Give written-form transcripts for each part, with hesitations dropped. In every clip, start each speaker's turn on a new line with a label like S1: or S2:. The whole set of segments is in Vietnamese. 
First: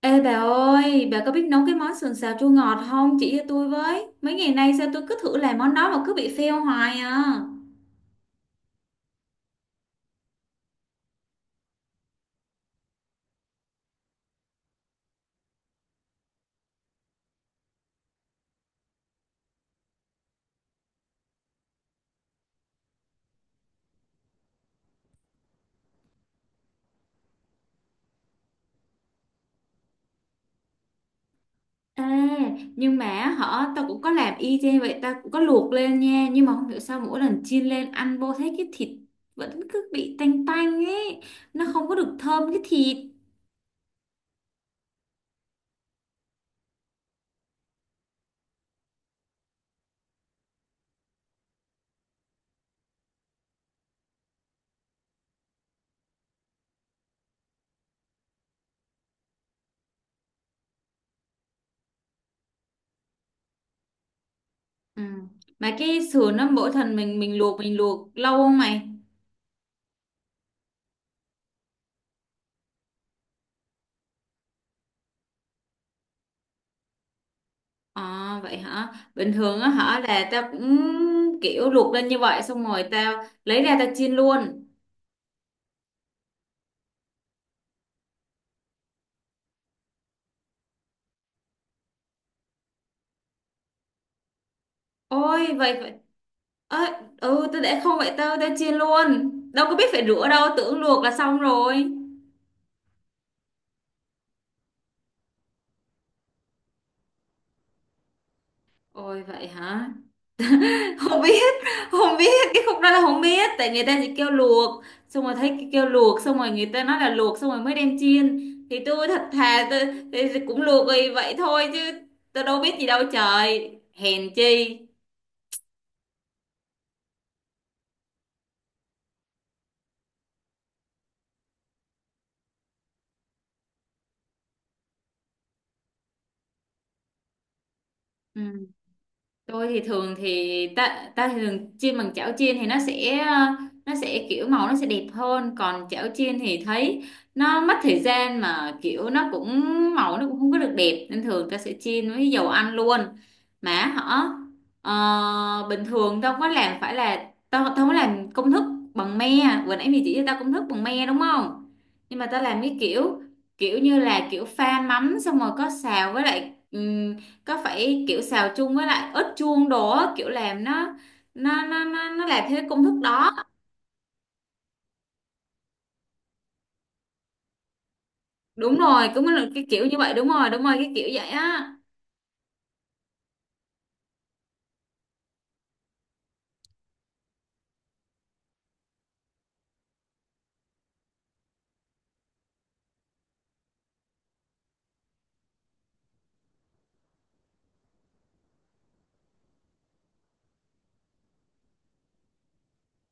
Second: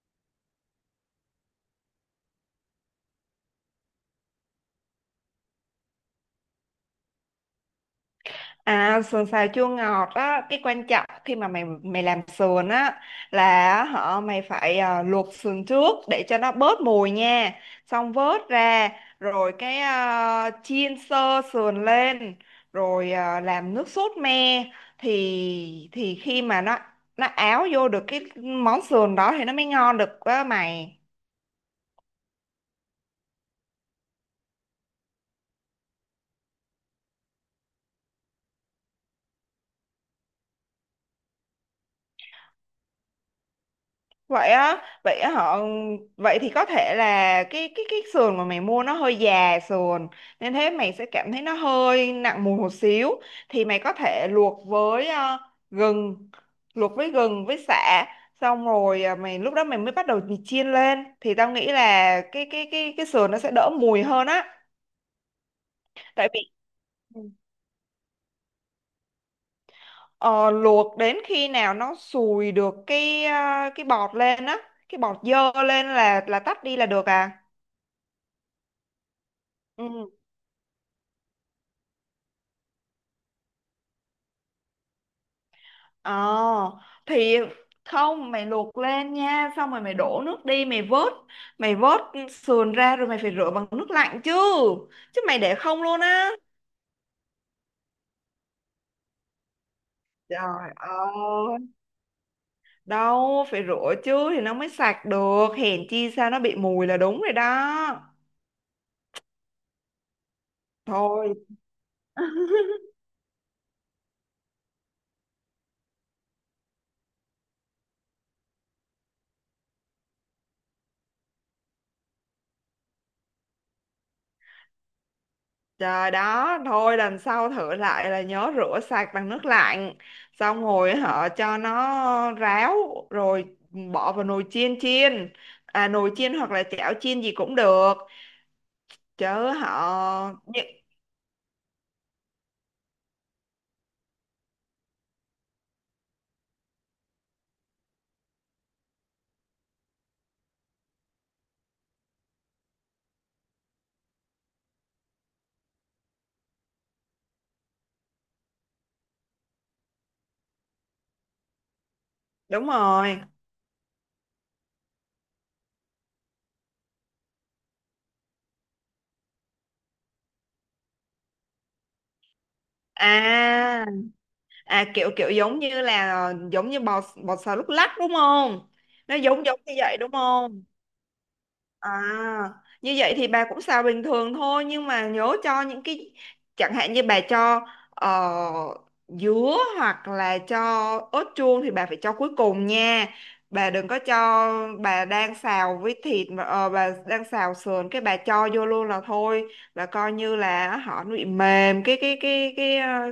S1: Ê bà ơi, bà có biết nấu cái món sườn xào chua ngọt không? Chỉ cho tôi với. Mấy ngày nay sao tôi cứ thử làm món đó mà cứ bị fail hoài à.
S2: À, sườn xào chua ngọt á, cái quan trọng khi mà mày mày làm sườn á là họ mày phải luộc sườn trước để cho nó bớt mùi nha. Xong vớt ra rồi chiên sơ sườn lên, rồi làm nước sốt me, thì khi mà nó áo vô được cái món sườn đó thì nó mới ngon được á mày.
S1: Ê, nhưng mà hả, tao cũng có làm y chang vậy, tao cũng có luộc lên nha. Nhưng mà không hiểu sao mỗi lần chiên lên ăn vô thấy cái thịt vẫn cứ bị tanh tanh ấy. Nó không có được thơm cái thịt.
S2: Vậy á, vậy thì có thể là cái sườn mà mày mua nó hơi già sườn, nên thế mày sẽ cảm thấy nó hơi nặng mùi một xíu. Thì mày có thể luộc với gừng, luộc với gừng với sả, xong rồi mày lúc đó mày mới bắt đầu mày chiên lên thì tao nghĩ là cái sườn nó sẽ đỡ mùi hơn á.
S1: Ừ. Mà cái
S2: Tại
S1: sườn
S2: vì.
S1: nó mỗi lần mình
S2: Ừ.
S1: mình luộc mình luộc lâu không mày?
S2: Ờ, luộc đến khi nào nó sùi được cái bọt lên á, cái bọt dơ lên là tắt đi là được à.
S1: À vậy hả? Bình thường á hả
S2: Ừ.
S1: là tao cũng kiểu luộc lên như vậy, xong rồi tao lấy ra tao chiên luôn.
S2: Ờ thì không, mày luộc lên nha. Xong rồi mày đổ nước đi. Mày vớt sườn ra rồi mày phải rửa bằng nước lạnh chứ. Chứ mày
S1: Ôi
S2: để
S1: vậy
S2: không
S1: vậy.
S2: luôn á.
S1: Ơ, ừ tao để không vậy tao tao chiên luôn. Đâu có biết phải rửa đâu,
S2: Trời
S1: tưởng luộc là xong
S2: ơi!
S1: rồi.
S2: Đâu phải rửa chứ thì nó mới sạch được. Hèn chi sao nó bị mùi là đúng rồi đó.
S1: Ôi vậy hả? Không
S2: Thôi.
S1: biết, không biết cái khúc đó là không biết, tại người ta chỉ kêu luộc xong rồi thấy cái kêu luộc xong rồi người ta nói là luộc xong rồi mới đem chiên. Thì tôi thật thà tôi cũng luộc vì vậy thôi, chứ tôi đâu biết gì đâu trời. Hèn chi.
S2: Trời đó, thôi lần sau thử lại là nhớ rửa sạch bằng nước lạnh. Xong rồi họ cho nó ráo, rồi bỏ vào nồi chiên chiên. À, nồi chiên hoặc là chảo chiên gì cũng được.
S1: Ừ.
S2: Chứ
S1: Tôi thì thường
S2: họ
S1: thì ta ta thì thường chiên bằng chảo chiên thì nó sẽ nó sẽ kiểu màu nó sẽ đẹp hơn, còn chảo chiên thì thấy nó mất thời gian mà kiểu nó cũng màu nó cũng không có được đẹp, nên thường ta sẽ chiên với dầu ăn luôn. Mà hả, bình thường tao không có làm, phải là tao tao không có làm công thức bằng me. Vừa nãy mày chỉ cho tao công thức bằng me đúng không, nhưng mà tao làm
S2: Đúng
S1: cái
S2: rồi.
S1: kiểu kiểu như là kiểu pha mắm xong rồi có xào với lại, có phải kiểu xào chung với lại ớt chuông đồ á, kiểu làm nó nó làm theo cái công thức đó
S2: À à, kiểu kiểu giống như là giống như bò bò xào lúc lắc đúng không?
S1: đúng rồi,
S2: Nó
S1: cũng là
S2: giống giống
S1: cái
S2: như
S1: kiểu
S2: vậy
S1: như
S2: đúng
S1: vậy, đúng
S2: không?
S1: rồi cái kiểu vậy á.
S2: À, như vậy thì bà cũng xào bình thường thôi, nhưng mà nhớ cho những cái, chẳng hạn như bà cho dứa hoặc là cho ớt chuông thì bà phải cho cuối cùng nha. Bà đừng có cho, bà đang xào với thịt mà bà đang xào sườn cái bà cho vô luôn là thôi, là coi như là họ nó bị mềm cái cái cái cái ờ,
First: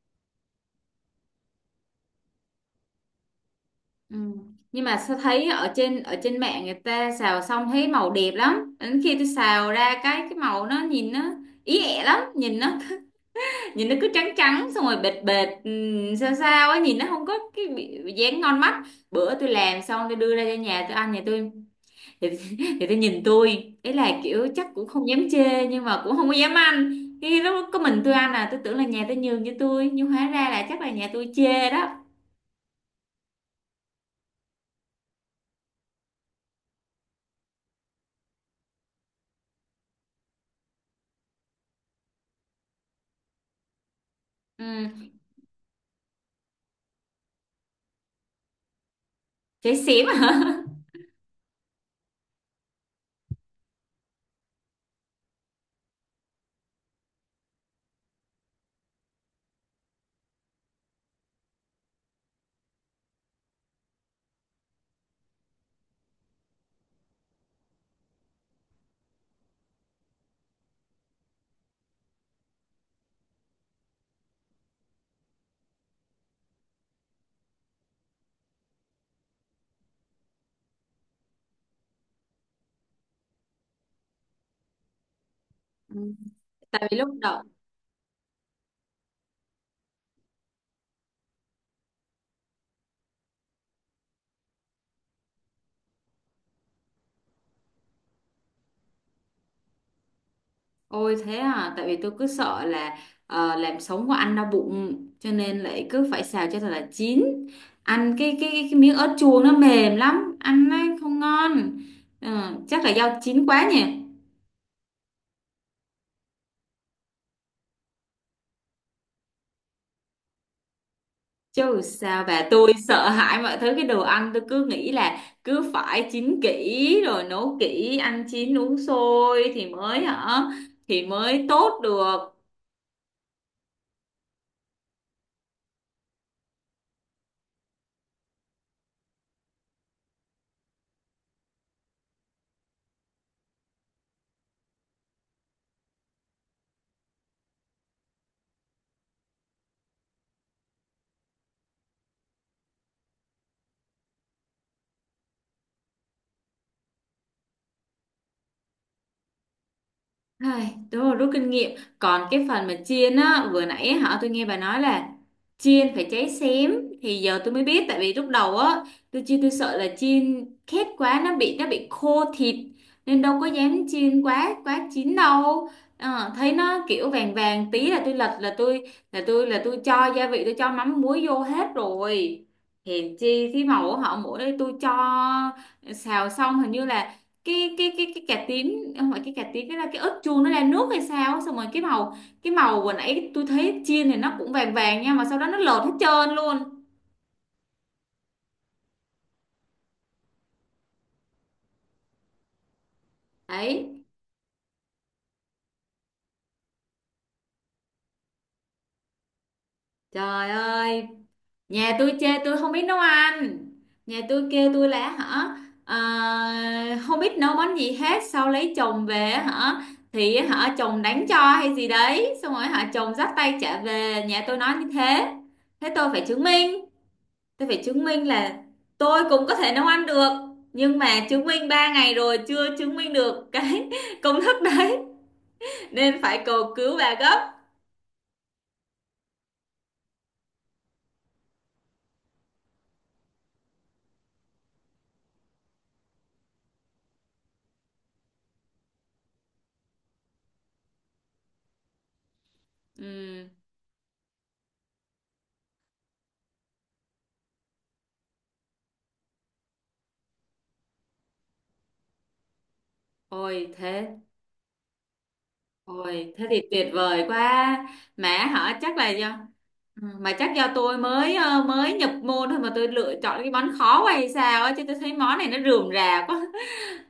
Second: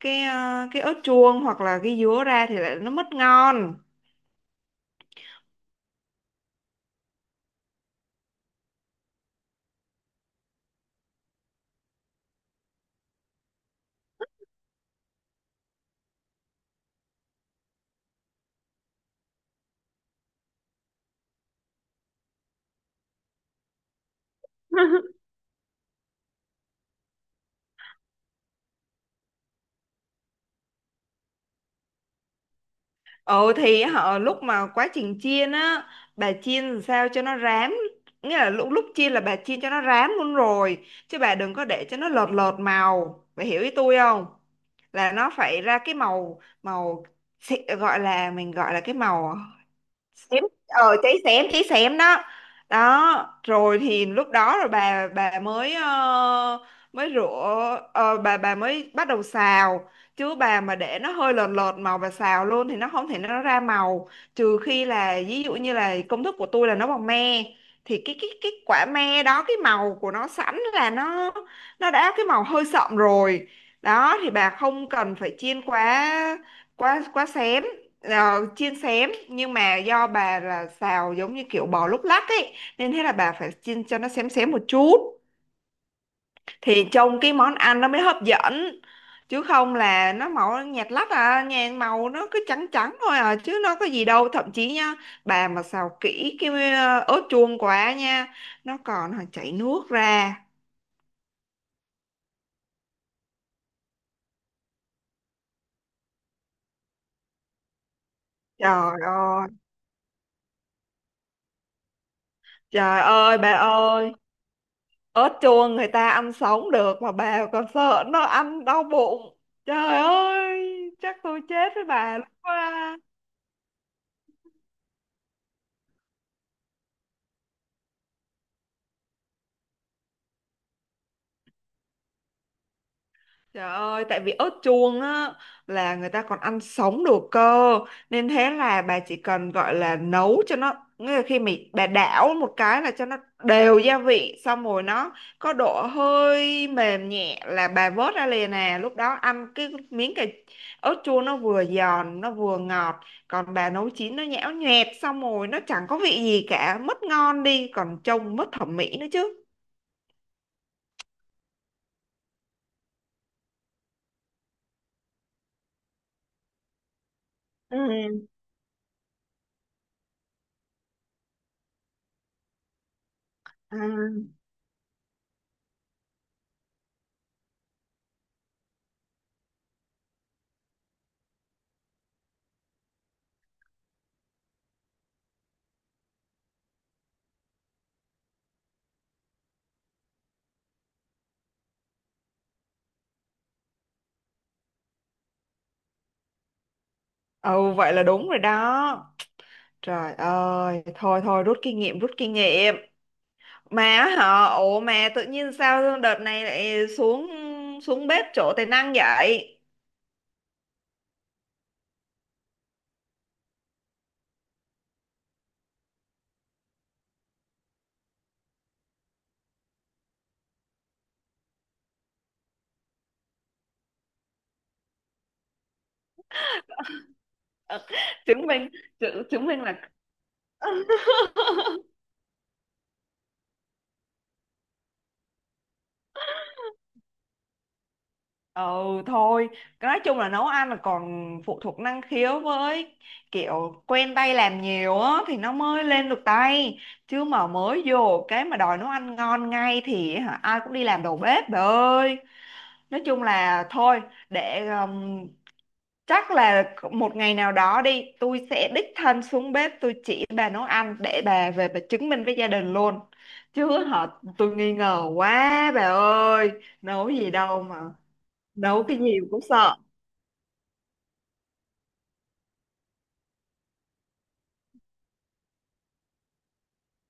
S2: cái ờ, cái ớt chuông hoặc là cái dứa ra thì lại nó mất ngon.
S1: Ừ. Nhưng mà sao thấy ở trên mạng người ta xào xong thấy màu đẹp lắm, đến khi tôi xào ra cái màu nó nhìn nó ý ẹ lắm, nhìn nó nhìn nó cứ trắng trắng xong rồi bệt bệt ừ, sao sao á nhìn nó không có cái dáng ngon mắt. Bữa tôi làm xong tôi đưa ra cho nhà tôi ăn, nhà tôi thì, thì tôi nhìn tôi ấy là kiểu chắc cũng không dám chê nhưng mà cũng không có dám ăn, thì lúc có mình tôi ăn, à tôi tưởng là nhà tôi nhường cho tôi nhưng hóa ra là chắc là nhà tôi chê đó.
S2: Ồ thì họ lúc mà quá trình chiên á, bà chiên làm sao cho nó rám, nghĩa là lúc lúc chiên là bà chiên cho nó rám luôn rồi, chứ bà đừng có để cho nó lợt lợt màu, bà hiểu ý tôi không?
S1: Ừ.
S2: Là nó phải ra cái màu màu gọi là cái màu
S1: Chê xỉm
S2: xém.
S1: hả.
S2: Ờ, cháy xém, cháy xém đó. Đó rồi thì lúc đó rồi bà mới mới rửa, bà mới bắt đầu xào. Chứ bà mà để nó hơi lợt lợt màu và xào luôn thì nó không thể, nó ra màu. Trừ khi là ví dụ như là công thức của tôi là nấu bằng me, thì cái quả me đó cái màu của nó sẵn là nó đã cái màu hơi sậm rồi. Đó thì bà không cần phải chiên quá quá quá xém. Chiên xém, nhưng mà do bà là xào giống như kiểu bò lúc lắc ấy, nên thế là bà phải chiên cho nó xém xém một chút
S1: Ừ.
S2: thì
S1: Tại vì lúc
S2: trông cái
S1: đầu
S2: món ăn nó mới hấp dẫn. Chứ không là nó màu nhạt lắc à, nhà màu nó cứ trắng trắng thôi à chứ nó có gì đâu. Thậm chí nha, bà mà xào kỹ cái ớt chuông quá nha, nó còn chảy nước ra.
S1: ôi thế à, tại vì tôi cứ sợ là làm sống của ăn đau bụng cho nên lại cứ phải xào cho thật là chín, ăn cái cái miếng
S2: Trời
S1: ớt chuông
S2: ơi!
S1: nó mềm lắm ăn nó không ngon. Ờ, chắc là
S2: Trời
S1: do
S2: ơi
S1: chín
S2: bà
S1: quá nhỉ.
S2: ơi, ớt chuông người ta ăn sống được mà bà còn sợ nó ăn đau bụng. Trời ơi, chắc tôi chết
S1: Chứ
S2: với bà
S1: sao
S2: lúc
S1: bà, tôi
S2: đó.
S1: sợ hãi mọi thứ, cái đồ ăn tôi cứ nghĩ là cứ phải chín kỹ rồi nấu kỹ, ăn chín uống sôi thì mới hả thì mới tốt được.
S2: Trời ơi, tại vì ớt chuông á là người ta còn ăn sống được cơ, nên thế là bà chỉ cần gọi là nấu cho nó, nghĩa là khi mình bà đảo một cái là cho nó đều gia vị, xong rồi nó có độ hơi mềm nhẹ là bà vớt ra liền nè. Lúc đó ăn cái miếng cà ớt chuông nó vừa giòn nó vừa ngọt. Còn bà nấu chín nó nhão nhoẹt, xong rồi nó chẳng có vị gì cả, mất ngon đi, còn trông mất thẩm mỹ nữa chứ.
S1: Ai, đúng rồi, rút kinh nghiệm. Còn cái phần mà chiên á, vừa nãy á, hả tôi nghe bà nói là chiên phải cháy xém, thì giờ tôi mới
S2: Ừ.
S1: biết, tại vì lúc đầu á tôi chiên tôi sợ là chiên khét quá nó bị khô thịt, nên đâu có
S2: À.
S1: dám chiên quá quá chín đâu. Ờ, thấy nó kiểu vàng vàng tí là tôi lật là tôi cho gia vị, tôi cho mắm muối vô hết rồi. Hèn chi cái màu của họ mỗi đây tôi cho xào xong hình như là cái cái cà tím, không phải cái cà tím, cái là cái ớt chuông nó ra nước hay sao, xong rồi cái màu vừa nãy tôi thấy chiên thì nó cũng vàng vàng nha, mà sau đó nó lột hết trơn luôn.
S2: Ừ, vậy là đúng rồi đó. Trời ơi, thôi thôi rút kinh nghiệm, rút kinh nghiệm. Mà
S1: Đấy.
S2: hả, ủa mà tự nhiên sao đợt này lại xuống xuống bếp chỗ tài năng vậy?
S1: Trời ơi, nhà tôi chê tôi không biết nấu ăn, nhà tôi kêu tôi là hả, à, không biết nấu món gì hết, sau lấy chồng về hả thì hả chồng đánh cho hay gì đấy xong rồi hả chồng dắt tay trả về nhà tôi nói như thế. Thế tôi phải chứng minh, tôi phải chứng minh
S2: Chứng
S1: là
S2: minh
S1: tôi
S2: chứng, chứng
S1: cũng có
S2: minh
S1: thể
S2: là
S1: nấu ăn được, nhưng mà chứng minh 3 ngày rồi chưa chứng minh được cái công thức đấy, nên phải cầu cứu bà gấp.
S2: ừ. Thôi, nói chung là nấu ăn là còn phụ thuộc năng khiếu với kiểu quen tay làm nhiều á thì nó mới lên được tay. Chứ mà mới vô cái mà đòi nấu ăn ngon ngay thì hả, ai cũng đi làm đầu bếp bà ơi. Nói chung
S1: Ừm,
S2: là thôi, để chắc là một ngày nào đó đi tôi sẽ đích thân xuống bếp tôi chỉ bà nấu ăn để bà về bà chứng minh với gia đình luôn.
S1: Ôi
S2: Chứ
S1: thế,
S2: họ tôi nghi ngờ quá bà
S1: ôi thế
S2: ơi,
S1: thì tuyệt
S2: nấu
S1: vời
S2: gì đâu mà,
S1: quá. Mà hả
S2: nấu
S1: chắc
S2: cái
S1: là
S2: gì
S1: do
S2: cũng sợ.
S1: ừ, mà chắc do tôi mới mới nhập môn thôi mà tôi lựa chọn cái món khó quá hay sao á, chứ tôi thấy món này nó rườm rà quá.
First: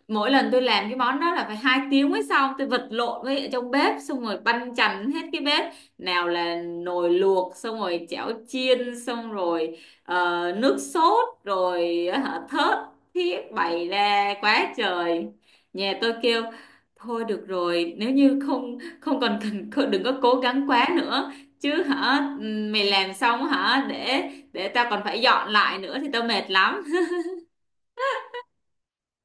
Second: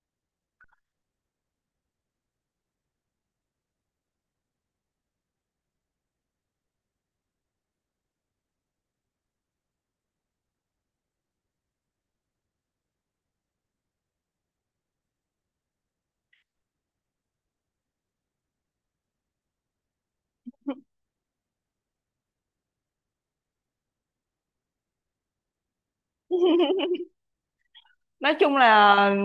S1: Mỗi lần tôi làm cái món đó là phải 2 tiếng mới xong, tôi vật lộn với ở trong bếp xong rồi banh chành hết cái bếp, nào là nồi luộc xong rồi chảo chiên xong rồi nước sốt rồi hả, thớt thiết bày ra quá trời. Nhà tôi kêu thôi được rồi, nếu như không không còn cần đừng có cố gắng quá nữa, chứ hả mày làm xong hả để tao còn phải dọn lại nữa thì tao mệt lắm.
S2: Nói chung là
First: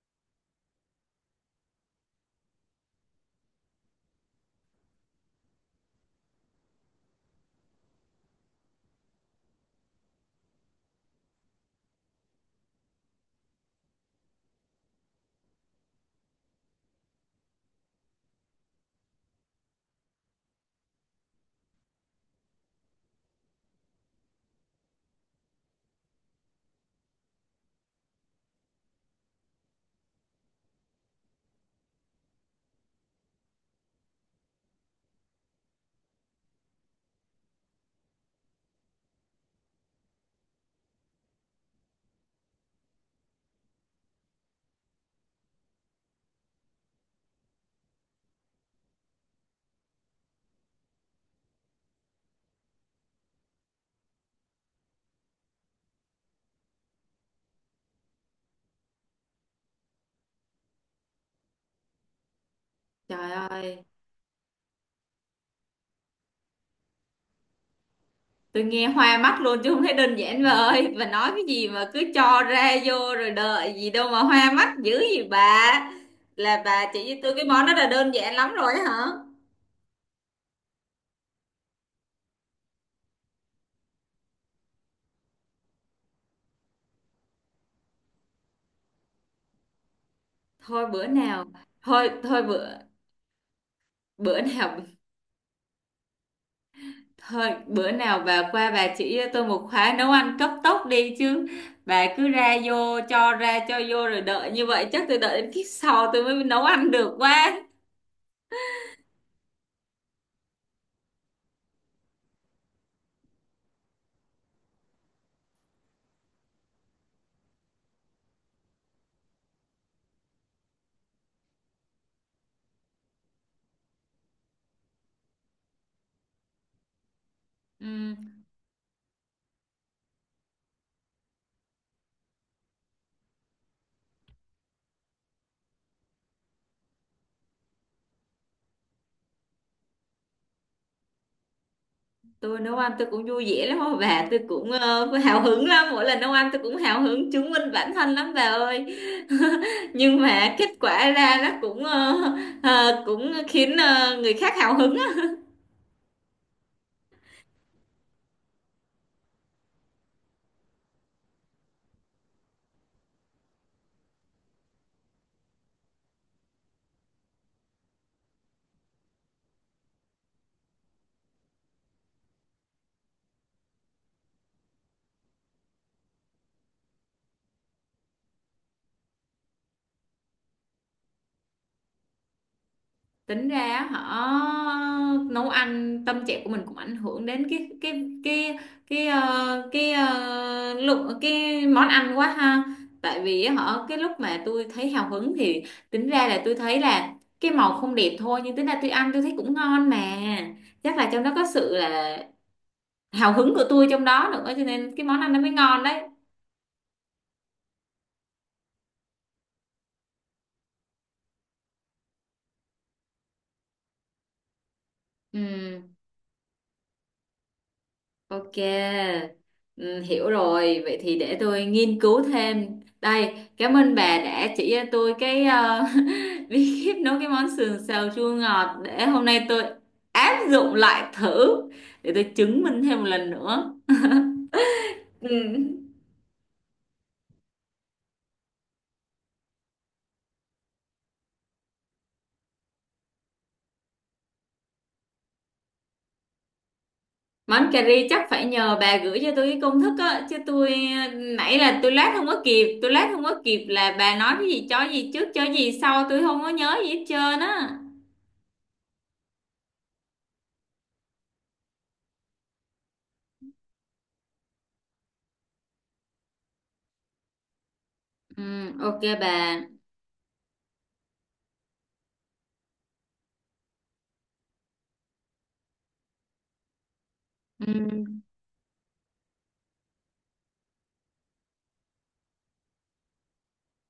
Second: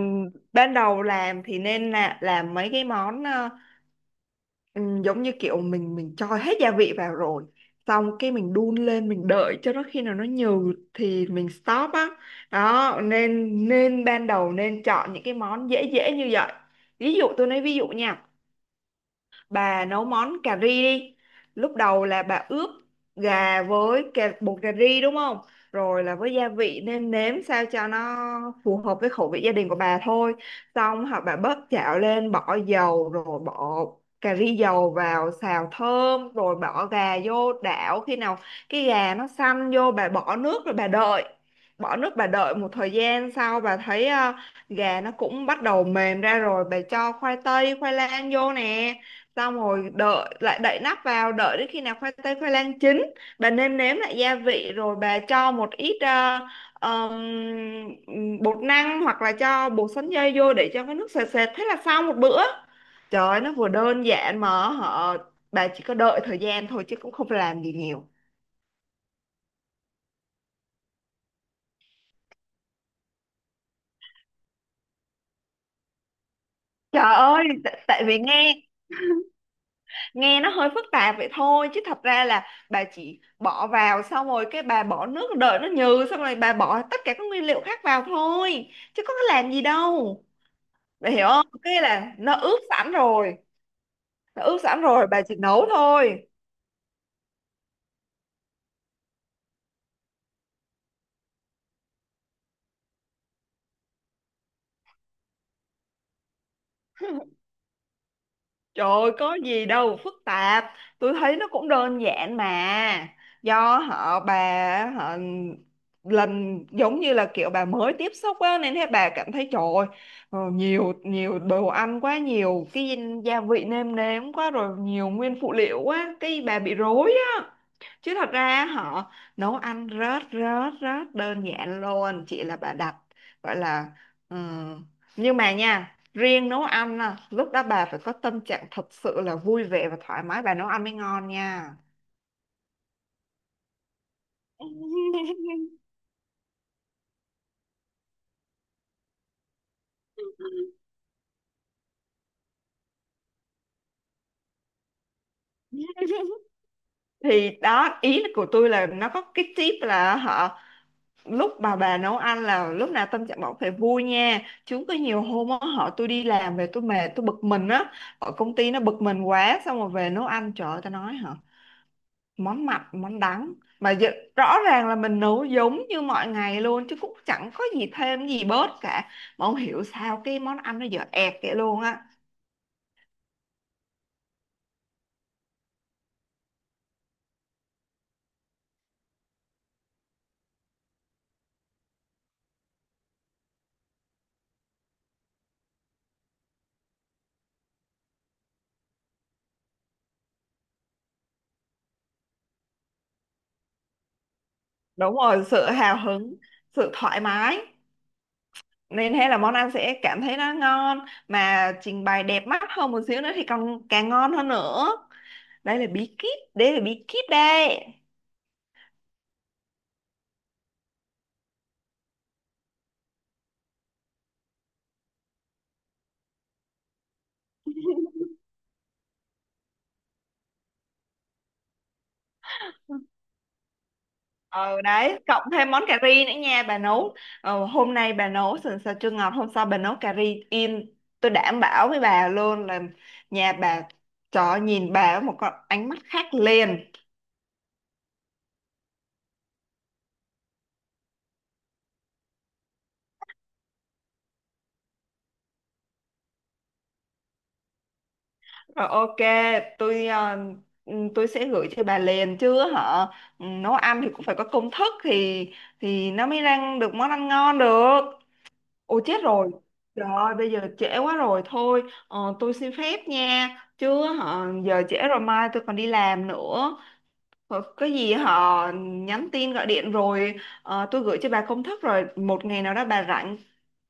S2: ban đầu làm thì nên là làm mấy cái món. Ừ, giống như kiểu mình cho hết gia vị vào rồi xong cái mình đun lên mình đợi cho nó khi nào nó nhừ thì mình stop á. Đó nên nên ban đầu nên chọn những cái món dễ dễ như vậy. Ví dụ tôi nói ví dụ nha, bà nấu món cà ri đi. Lúc đầu là bà ướp gà với bột cà ri đúng không, rồi là với gia vị nêm nếm sao cho nó phù hợp với khẩu vị gia đình của bà thôi. Xong hoặc bà bớt chảo lên bỏ dầu, rồi bỏ cà ri dầu vào xào thơm, rồi bỏ gà vô đảo khi nào cái gà nó săn vô bà bỏ nước, rồi bà đợi, bỏ nước bà đợi một thời gian sau bà thấy gà nó cũng bắt đầu mềm ra rồi bà cho khoai tây khoai lang vô nè. Xong rồi đợi lại, đậy nắp vào đợi đến khi nào khoai tây khoai lang chín, bà nêm nếm lại gia vị rồi bà cho một ít ờm, bột năng hoặc là cho bột sắn dây vô để cho cái nước sệt sệt, thế là xong một bữa. Trời
S1: Trời
S2: ơi, nó vừa
S1: ơi,
S2: đơn giản mà họ bà chỉ có đợi thời gian thôi chứ cũng không phải làm gì nhiều.
S1: tôi nghe hoa mắt luôn chứ không thấy đơn giản bà ơi, bà nói cái gì mà cứ cho ra vô rồi đợi gì đâu mà hoa mắt dữ gì bà, là bà chỉ cho
S2: Trời
S1: tôi cái
S2: ơi,
S1: món đó là
S2: tại
S1: đơn
S2: vì
S1: giản lắm
S2: nghe
S1: rồi á hả.
S2: nghe nó hơi phức tạp vậy thôi, chứ thật ra là bà chỉ bỏ vào xong rồi cái bà bỏ nước đợi nó nhừ, xong rồi bà bỏ tất cả các nguyên liệu khác vào thôi chứ có cái làm gì đâu.
S1: Thôi bữa
S2: Bà hiểu
S1: nào,
S2: không, cái
S1: thôi
S2: là nó
S1: thôi
S2: ướp
S1: bữa
S2: sẵn rồi,
S1: bữa
S2: nó ướp
S1: nào
S2: sẵn rồi, bà chỉ nấu thôi.
S1: thôi bữa nào bà qua bà chỉ cho tôi một khóa nấu ăn cấp tốc đi, chứ bà cứ ra vô cho ra cho vô rồi đợi như vậy chắc tôi đợi đến kiếp sau tôi mới nấu ăn được quá.
S2: Trời ơi, có gì đâu phức tạp, tôi thấy nó cũng đơn giản mà. Do họ bà họ lần giống như là kiểu bà mới tiếp xúc á, nên thế bà cảm thấy trời ơi, nhiều nhiều đồ ăn quá, nhiều cái gia vị nêm nếm quá, rồi nhiều nguyên phụ liệu quá, cái bà bị rối á.
S1: Ừ,
S2: Chứ thật ra họ nấu ăn rất rất rất đơn giản luôn, chỉ là bà đặt gọi là ừm, nhưng mà nha riêng nấu ăn á, lúc đó bà phải có tâm trạng thật sự là vui vẻ và thoải mái bà nấu ăn mới ngon nha.
S1: tôi nấu ăn tôi cũng vui vẻ lắm á bà, tôi cũng hào hứng lắm, mỗi lần nấu ăn tôi cũng hào hứng chứng minh bản thân lắm bà ơi. Nhưng mà kết quả ra nó cũng cũng khiến người khác hào hứng.
S2: Thì đó ý của tôi là nó có cái tip là họ lúc bà nấu ăn là lúc nào tâm trạng bọn phải vui nha. Chứ có nhiều hôm á họ tôi đi làm về tôi mệt tôi bực mình á, ở công ty nó bực mình quá xong rồi về nấu ăn trời ơi tao nói hả, món mặn món đắng, mà rõ ràng là mình nấu giống như mọi ngày luôn chứ cũng chẳng có gì thêm gì bớt cả, mà không hiểu sao cái món ăn nó dở ẹt vậy luôn á.
S1: Tính ra họ nấu ăn tâm trạng của mình cũng ảnh hưởng đến cái cái cái lượng cái món ăn quá ha. Tại vì họ cái lúc mà tôi thấy hào hứng thì tính ra là tôi thấy là cái màu không đẹp thôi, nhưng tính ra tôi ăn tôi thấy cũng ngon mà, chắc là trong đó có sự là hào hứng của tôi trong đó nữa cho nên cái
S2: Đúng
S1: món ăn nó
S2: rồi,
S1: mới
S2: sự
S1: ngon đấy.
S2: hào hứng, sự thoải mái, nên thế là món ăn sẽ cảm thấy nó ngon, mà trình bày đẹp mắt hơn một xíu nữa thì còn càng ngon hơn nữa. Đây là
S1: Ừ.
S2: bí kíp, đây là bí kíp đây.
S1: Ok, ừ, hiểu rồi. Vậy thì để tôi nghiên cứu thêm. Đây, cảm ơn bà đã chỉ cho tôi cái bí kíp nấu cái món sườn xào chua ngọt, để hôm nay tôi áp dụng lại thử, để tôi chứng minh thêm một lần nữa.
S2: Ờ Đấy cộng
S1: Ừ.
S2: thêm món cà ri nữa nha bà nấu. Hôm nay bà nấu sườn xào chua ngọt, hôm sau bà nấu cà ri in, tôi đảm bảo với bà luôn là nhà bà cho nhìn bà với một con ánh mắt khác liền.
S1: Món cà ri chắc phải nhờ bà gửi cho tôi cái công thức á, chứ tôi nãy là tôi lát không có kịp, tôi lát không có kịp là bà nói cái gì cho gì trước cho gì sau tôi không có nhớ gì hết trơn á.
S2: Rồi ok, tôi tôi sẽ gửi cho bà liền. Chứ họ nấu ăn thì cũng phải có công thức thì nó mới ra được món ăn ngon được.
S1: Ừ,
S2: Ồ
S1: ok
S2: chết rồi!
S1: bà.
S2: Trời ơi bây giờ trễ quá rồi. Thôi tôi xin phép nha. Chứ hả, giờ trễ rồi mai tôi còn đi làm nữa.
S1: Ừ,
S2: Ờ, cái gì họ nhắn tin gọi điện rồi. Tôi gửi cho bà công thức rồi. Một ngày nào đó bà rảnh,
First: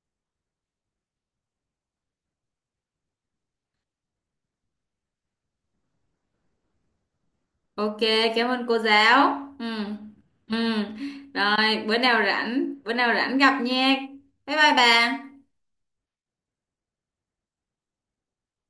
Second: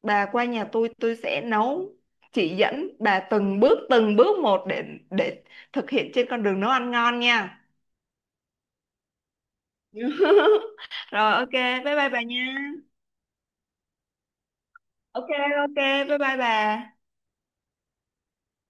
S2: bà qua nhà tôi sẽ nấu, chỉ dẫn bà từng bước một. Để thực hiện trên con đường nấu ăn ngon nha.
S1: ok, cảm ơn cô giáo. Ừ. Ừ.
S2: Rồi ok,
S1: Rồi,
S2: bye bye bà nha.
S1: bữa nào rảnh gặp nha. Bye bye
S2: Ok
S1: bà.
S2: ok bye bye bà.